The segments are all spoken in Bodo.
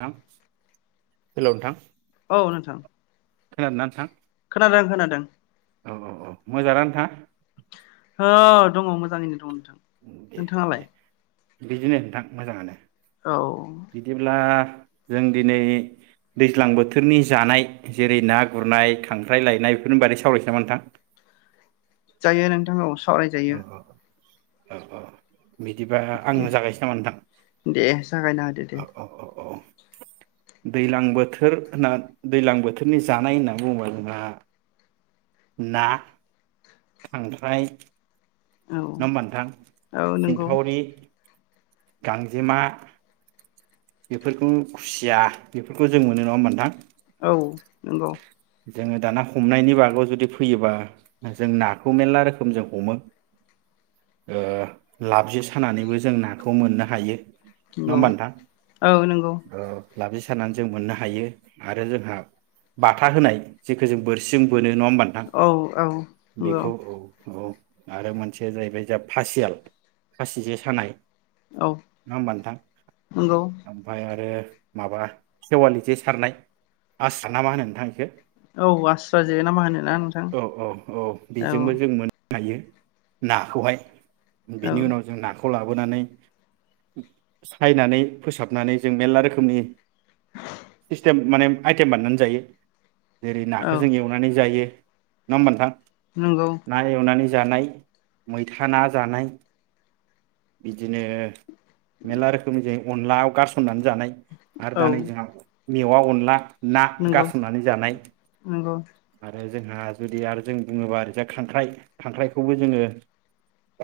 थां हेलौ नोंथां औ नोंथां। खोनादोंना नोंथां? खोनादों खोनादों। औ औ औ मोजांना नोंथाङा? औ दङ मोजाङैनो दं नों थां दे दे नोंथाङालाय। बिदिनो नोंथां मोजाङानो। औ बिदिब्ला जों दिनै दैज्लां बोथोरनि जानाय जेरै ना गुरनाय खांख्राइ लायनाय बेफोरनि बादै सावरायनोसै नामा नोंथां? जायो नोंथां औ। सावराय औ जायो। औ औ औ बिदिबा आं दे जागायसै नामा नोंथां दे जागायना होदो दे औ औ औ औ दैलां बोथोर होनना दैलां बोथोरनि जानाय होननानै बुङोबा जोंहा ना खांख्राइ। औ नङा होमबा नोंथां औ नंगौ सिंखावरि। गांजेमा बेफोरखौ खुसिया बेफोरखौ जों मोनो नङा नोंथां। औ नंगौ। जोङो दाना हमनायनि बागाव जुदि फैयोबा जों नाखौ मेलला रोखोम जों हमो ओ लाबजे सानानैबो जों नाखौ मोननो हायो। नङा नंगौ होमबा नोंथां औ नंगौ। ओ लाबजे सानानै जों मोननो हायो आरो जोंहा। बाथा होनाय जेखौ जों बोरसिं जों बो नो नङा होमबा नोंथां औ औ नंगौ बेखौ औ औ। आरो मोनसेया जाहैबाय जा फासियाल फासि जे सानाय औ नङा होमबा नोंथां नंगौ ओमफ्राय आरो। माबा सेवालि जे सारनाय आस्रा नामा होनो नोंथां एखो। औ आस्रा जेना मा होनोना नोंथां औ औ औ औ। बेजोंबो [unintelligible] नाखौहाय औ बिनि उनाव जों नाखौ। खौ लाबोनानै सायनानै फोसाबनानै जों मेल्ला रोखोमनि इस्तेम माने आइटेम बानायनानै जायो। जेरै औ नाखौ जों एवनानै जायो। नङा ओमबा नोंथां। नंगौ ना एवनानै। जानाय मैथा ना जानाय बिदिनो मेल्ला रोखोमनि जों अनला गारसननानै जानाय आरो औ दा नै जोंहा मेवा अनला नंगौ गारसननानै जानाय नंगौ आरो जोंहा जुदि आरो जों बुङोबा ओरैजा खांख्राइ खांख्राइखौबो जोङो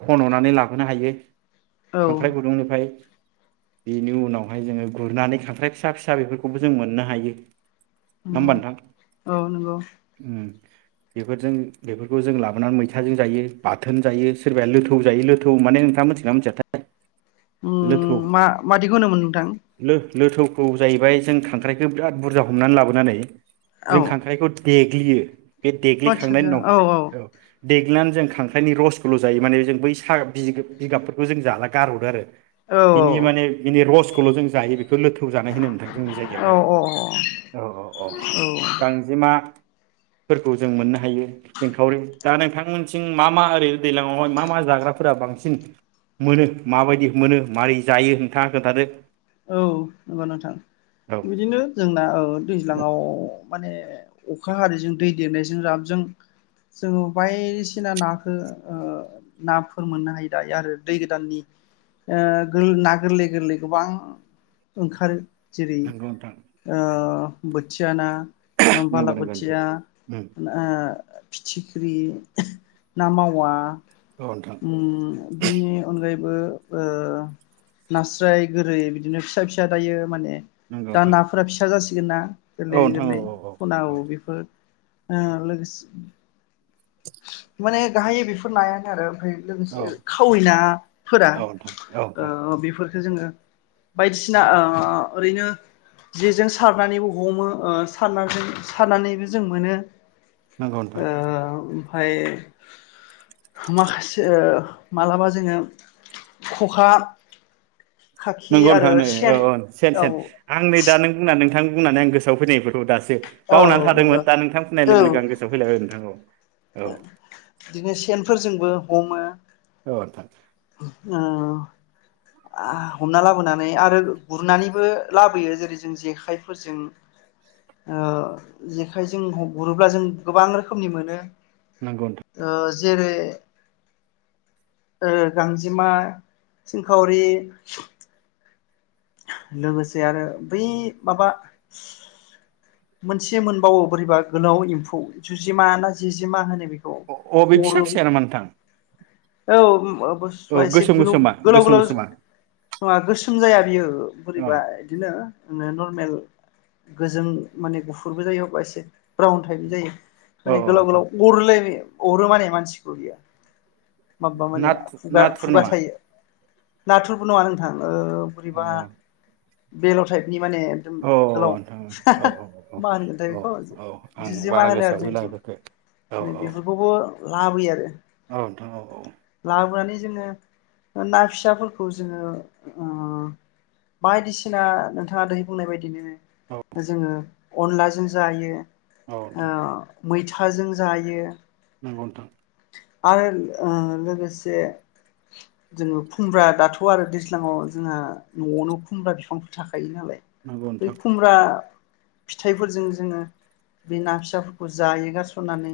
खन'नानै लाबोनो हायो औ खांख्राइ गुदुंनिफ्राय बेनि उनावहाय जोङो गुरनानै खांख्राइ फिसा फिसा बेफोरखौबो जों मोननो हायो नंगौ होमबा नोंथां औ नंगौ उम बेफोरजों बेफोरखौ जों लाबोनानै मैथाजों जायो बाथोन जायो सोरबाया लोथौ जायो लोथौ माने नोंथाङा मिथिगोनना मिथियाथाय लोथौ उम मादिखौ होनोमोन नोंथां लोथौखौ जायैबाय जों खांख्राइखौ बिराद बुरजा हमनानै लाबोनानै औ जों खांख्राइखौ देग्लियो बे देग्लिखांनायनि उनाव औ देग्ल नानै जों खांख्राइनि रसखौल' जायो माने जों बै साहा बिगाबफोरखौ जों जाला गारहररो आरो औ बिनि माने बिनि रस खौल' जों जायो बेखौ लोथौ जानाय होनो नोंथां जोंनि जायगायावहाय औ औ औ गांजेमा फोरखौ जों मोननो हायो एंखावरि दा नोंथांमोनसिं मा मा ओरै दैलांआवहाय मा मा जाग्राफोरा बांसिन मोनो माबायदि मोनो मारै जायो नोंथाङा खोन्थादो औ नंगौ नोंथां औ बिदिनो जोंना औ दैज्लांआव माने अखा हारिजों दै देरनायजों ज्राबजों जोङो बायदिसिना नाखौ ओ नाफोर मोननो हायो दायो आरो दै गोदाननि ओ ना गोरलै गोरलै गोबां ओंखारो जेरै नंगौ नोंथां ओ बोथिया ना बाला नंगौ नंगौ बोथिया नोंथां ना ओ फिथिख्रि ना मावा उम औ नोंथां उम बिनि अनगायैबो ओ नास्राय गोरै बि बिदिनो फिसा फिसा दायो माने नंगौ दा नोंथां नाफोरा फिसा जासि गोना औ गोरलै नोंथां औ गोरलै औ खनाव बेफोर ओ लोगोसे माने गाहायै बेफोर नायानो आरो ओमफ्राय औ लोगोसे खावै नाफोरा औ नोंथां औ नोंथां बेफोर जोङो बायदिसिना ओ ओरैनो जेजों सारनानैबो हमो ओ सारनानै सारनानैबो जों मोनो नोंगौ नोंथां ओ ओमफाय मालासे ओ मालाबा जोङो खखा खाखि नोंगौ नोंथां आरो नै औ सेन औ सेन औ सेन आं नै दा नों बुंना नोंथां बुंनानै आं गोसोआव फैदों इफोरखौ दास [unintelligible] औ बावनानै थादोंमोन नंगौ दा नोंथां बुंनाय लोगो लोगो आं गोसोआव फैलायबाय नोंथां औ औ ओ बिदिनो सेन फोरजोंबो हमो औ नोंथां। उम आ हमना लाबोनानै आरो गुरनानैबो लाबोयो जेरै जों जेखाइफोरजों ओ जेखाइजों गुरोब्ला जों गोबां रोखोमनि मोनो। नोंगौ नोंथां। ओ जेरै ओ गांजिमा सिंखावरि लोगोसे आरो बै माबा मोनसे मोनबावो बोरैबा गोलाव एम्फौ जुजिमा ना जिजिमा होनो बेखौ अ अ बे फिसा अरो बि फिसाया नामा नोंथां औ उम ओब बुस्थुआ औ एसे गोसोम गोलोव गोसोमा गोलाव गोसोम गोलाव गोसोमा नङा गोसोम जाया बियो। ओ अ बोरैबा इदिनो नोन नरमेल गोजों माने गुफुरबो जायो अबा एसे ब्राउन थाइप नि जायो। औ मानि गोलाव नोंथां गोलाव अरोलै बे अरो माने मानसिखौ बियो। माबा माने नाथ खुगा नाथुर खुगा नामा थायो। नाथुरबो नङा नोंथां। ओ अ बोरैबा बेल'थाइ नि माने एकदम औ गोलाव नोंथां औ औ [unintelligible] मा होनगोनथाय औ बेखौ औ आं जोजेमा बारा होनो आरो गोसोआव गैला बेफोरखो औ जोंनथिं। औ बेफोरखौबो लाबोयो आरो औ नोंथां औ लाबोनानै जोङो ना फिसाफोरखौ जोङो ओ बायदिसिना नोंथाङा दैहै बुंनाय औ बायदिनो। जोङो अनलाजों जायो औ मैथाजों जायो नोंगौ नोंथां। आरो ओ लोगोसे जोङो खुमब्रा दाथ' आरो दैज्लाङाव जोंहा न'आवनो खुमब्रा बिफांफोर थाख खायो नालाय बै नोंथां खुमब्रा फिथाइफोरजों जोङो बे ना फिसाफोरखौ जायो गारस'ननानै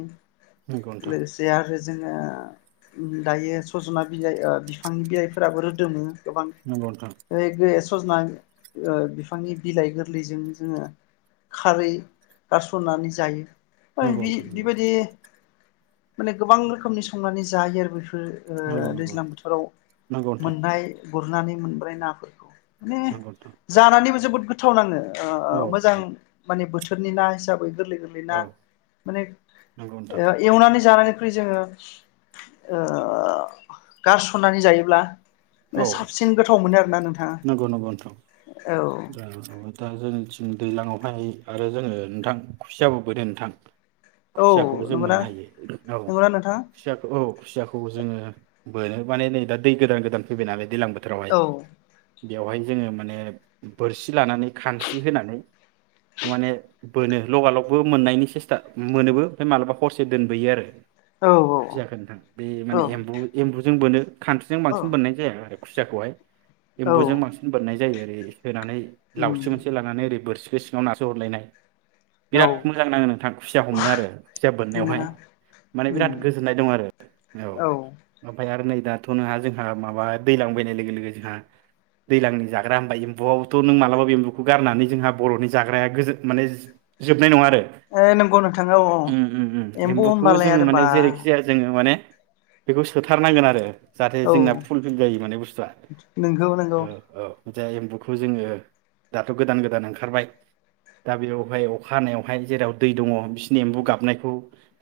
नंगौ नोंथां लोगोसे आरो जोङो दायो सजना बिलाइओ बिफांनि बिलाइफोराबो रोदोमो गोबां नंगौ नोंथां बे सजना ओ बिफांनि बिलाइ गोरलैजों जोङो खारै खारसजायो नंगौ नोंथां नंगौ नोंथां [unintelligible] बिबायदि माने गोबां रोखोमनि संनानै जायो आरो बेफोर नंगौ ओ नंगौ नंगौ दैज्लां बोथोराव नंगौ नोंथां मोननाय गुरनानै मोनबोनाय नाखौ [inaudible] माने नंगौ नोंथां जानानैबो जोबोद गोथाव नाङो ओ औ मोजां माने बोथोर बोथोरनि ना हिसाबै गोरलै गोरलै ना औ औ माने नंगौ नोंथां एवनानै जानानै [unintelligible] जोङो ओ गारसननानै जायोब्ला माने औ साबसिन गोथाव मोनो आरो ना नोंथां नंगौ नंगौ नोंथां औ ओमफ्राय दा जोंथिं दैलाङावहाय आरो जोङो नोंथां खुसियाबो बोनो नोंथां औ खुसियाखौबो जों नंगौना मोननो हायो औ नंगौना नोंथां खुसियाखौ औ खुसियाखौ जोङो बोनो माने नै दा दै गोदान गोदान फैबाय नालाय दैलां बोथोरावहाय औ बेवहाय जोङो माने बोरसि लानानै खानस्रि होनानै माने बोनो लगालगबो मोननायनि सेस्था मोनोबो ओमफ्राय मालाबा हरसे दोनबोयो आरो औ खुसियाखो नोंथां बे माने एम्बु औ एम्बुजों बोनो खानस्रिजों औ बांसिन बोननाय जाया आरो खुसियाखौहाय औ एम्बुजों बांसिन बोननाय जायो आरो बे होनानै उम लावथि मोनसे लानानै ओरै बोरसि बे सिङाव नारसो हरलायनाय औ बिराद मोजां नाङो नोंथां खुसिया हमनो आरो खुसिया बोननायावहाय नंगौना माने उम बिराद गोजोननाय दं आरो औ ओमफ्राय आरो नै दाथ' नोंहा जोंहा माबा दैज्लां फैनाय लोगो लोगो जोंहा दैलांनि जाग्रा हामबायो बआवथ' नों मालाबा एम्बुखौ गारनानै जोंहा बर'नि जाग्राया गोजोन माने जोबनाय नङा आरो ओ नंगौ नोंथां औ औ उम उम उम एम्बु एम्बुखौ होमबालाय जोङो आरो माने बा जेरैखि जाया जोङो माने बेखौ सोथारनांगोन आरो जाहाथे औ जोंना फुल फिल जायो माने बुस्थुआ नंगौ नंगौ औ औ। जाय एम खु जोङो दाथ' गोदान गोदान ओंखारबाय दा बेवहाय अखा हानायावहाय जेराव दै दङ बिसि नि एम्बु गाबनायखौ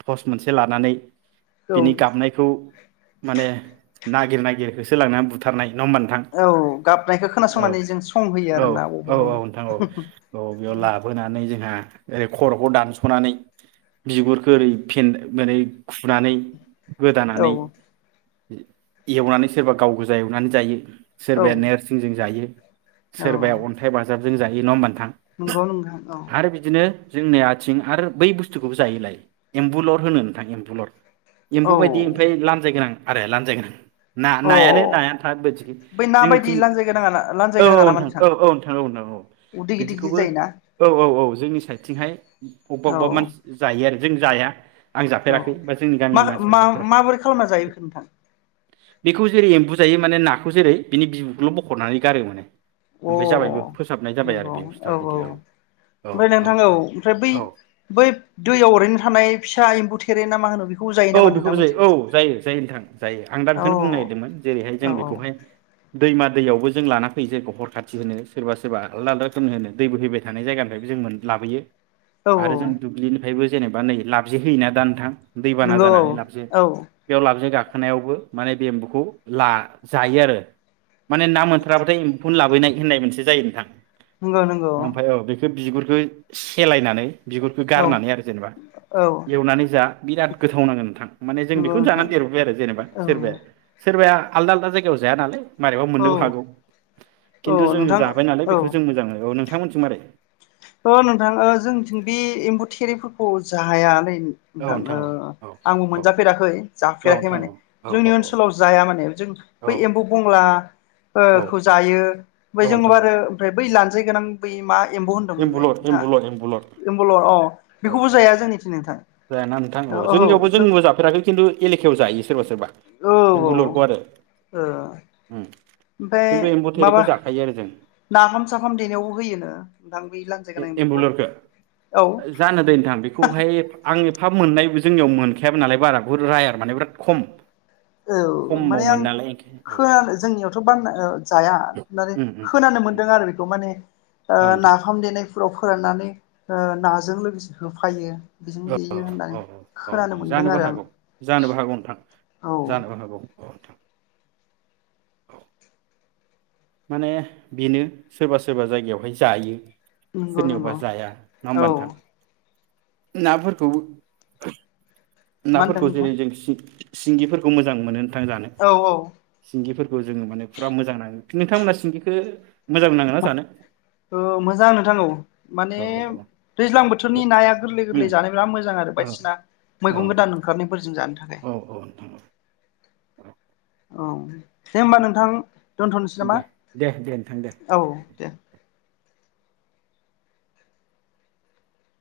तस्ट मोनसे लानानै औ बिनि गाबनायखौ माने नागिर नागिरखौसो लांनानै बुथारनाय नङा होमबा नोंथां औ गाबनायखौ औ खोनासंनानै जों संहोयो औ आरोना औ बबाव औ दं नोंथां औ औ बेयाव लाबोनानै जोंहा ओरै खर'खौ दानस'नानै बिगुरखौ ओरै फेन ओरै खुनानै औ गोदानानै एवनानै सोरबा गाव गोजा एवनानै जायो। औ सोरबाया नोरसिंजों जायो। औ सोरबाया अन्थाइ बाजाब जों जायो नङा होमबा नों थां नंगौ नोंथां औ आरो बिदिनो जोंनिया थिं आरो बुथुखौ जायोलाय एम्बुलर होनो नोंथां एम्बुलर एम्फु बायदि ओमफ्राय लामजाय गोनां आरो लानजाय गोनां ना औ अ नायानो नायानो बै [inaudible] ना बायदि जोंनिथिं लान्जाय गोनाङा लान्जाय औ औ गोनाङा नामा नोंथां औ औ नोंथां औ नोंथां औ उदै गिदिर गिदिर बिदिखौबो जायोना औ औ औ जोंनि साइदथिंहाय बबेबा औ बबेबा मानसि जायो आरो जों जाया आं औ जाफेराखै बा जोंनि गामिनि मानसिफ्रा मा जाफेराखै माबोरै खालामना जायो बेखौ नोंथां? बेखौ जेरै एम्बु जायो माने नाखौ जेरै बिनि बिबुखौल' बखनानै गारो। अ ओमफ्राय जाबायबो फोसाबनाय जाबाय आरो नंगौ बे औ बुस्थुआ औ बिदि ओमफ्राय नोंथां औ ओमफ्राय बै औ बै दैयाव ओरैनो थानाय फिसा एम्बु थेरेना मा होनो। बेखौ जायो औ नामा नोंथां बेखौबो जायो मोनथिं औ जायो जायो नोंथां जायो आं दा औ बेखौनो बुंनो नागिरदोंमोन जेरैहाय जों औ औ बेखौहाय दैमा दैयावबो ज जों लाना फै जोंखौ हखर खाथि होनो सोरबा सोरबा आलदा आलदा रोखोमनि होनो दैबो फैबाय थानाय जायगानिफ्राय जों मोन लाबोयो औ आरो जों दुब्लिनिफ्रायबो जेनेबा नै लाबजि होयोना दा नोंथां। दैबाना नंगौ जानानै लाबसै औ बेयाव लाबसै गाखो गाखोनायावबो माने बे एम्बौखौ ला जायो आरो माने ना मोनथाराबाथाय खौनो लाबोननाय होननाय मोनसे जायो नोंथां। नंगौ नंगौ ओमफाय औ बेखो बिगुरै। बेखौ सेलायनानै बिगुरखौ औ गारनानै आरो जेनेबा औ एवनानै जा बिराद गोथाव नांगोन नोंथां। माने जों नंगौ बेखौनो नोंथां जानानै देरबोबाय आरो जेनेबा औ सोरबाया सोरबाया आलदा आलदा जायगायाव जाया नालाय मारैबा औ मोननोबो हागौ खिन्थु औ जोंङो नोंथां जाबाय नालाय औ बेखौ जों मोजां मोनो। नोंथां मोनथिं मारै ओ नोंथां ओ जोंनिथिं बे एम्बु थेरिफोरखौ जायालै औ नोंथां औ औ आंबो औ मोनजाफेराखै औ जाफेराखै नोंथां माने औ औ जोंनि ओनसोलाव जाया माने जों औ बै एम्बौ बंला ओ औ खौ जायो औ बै जों नोंथां औ आरो बै‌ लान गोनां बै मा एम मोनलाय एम्बुलर नोंथाङा एम्बुलर एम्बुलर एमबलर अ बेखौबो जाया जोंनिथिं नोंथां। जाया ना नोंथां औ औ जोंनियावबो जों जोंबो जाफेराखै खिन्थु एलेखायावआव जायो सोरबा सोरबा औ एम्बुलुरखौ आरो औ ओ ओमफाय खिन्थु एम्बु थेरेखौ माबा जाखायो आरो जों नाफाम साफाम देनायावबो होयोनो नोंथां बै लान्जाय गोनां एम्फौखौ एम्बुलरखौ औ जानो दै नोंथां बेखौहाय आं एफा मोननायबो जोंनियाव मोनखायाबो नालाय बारा खौ रायार माने बिराद खम औ खमाव माने आं मोनो नालाय ओंखायनो औ खोनानो जोंनियावथ' बान ओ जाया माने उम उम खोनानो उम मोनदों आरो बेखौ माने ओ औ नोंथां नाफाम देनाय फोराव फोराननानै नाजों लोगोसे होफायो। बेजों औ देयो औ होननानै औ खोनानो नोंथां मोनदों जानोबो आरो आं हागौ जानोबो हागौ नोंथां औ जानोबो हागौ। औ नोंथां औ। माने बेनो सोरबा सोरबा जायगायावहाय जायो। नंगौ सोरनियावबा नंगौ जाया नङा होमबा औ नोंथां। नाफोरखौबो मा होनदों नाफोरखौ नोंथां जेरै जों सिं सिंगिफोरखौ मोजां मोनो। थां जानो औ औ सिंगिफोर बे जोङो माने फुरा मोजां नाङो। नोंथांमोना सिंगिखो मोजां नोंथां औ माने औ दैज्लां औ बोथोरनि नाया गोरलै उम गोरलै जानो बिराद मोजां आरो औ बायदिसिना औ मैगं नोंथां गोदान ओंखारनायफोरजों जानो था औ औ औ [unintelligible] औ दे होमबा नोंथां दोनथ'नोसै नामा दे दे दे नोंथां दे औ दे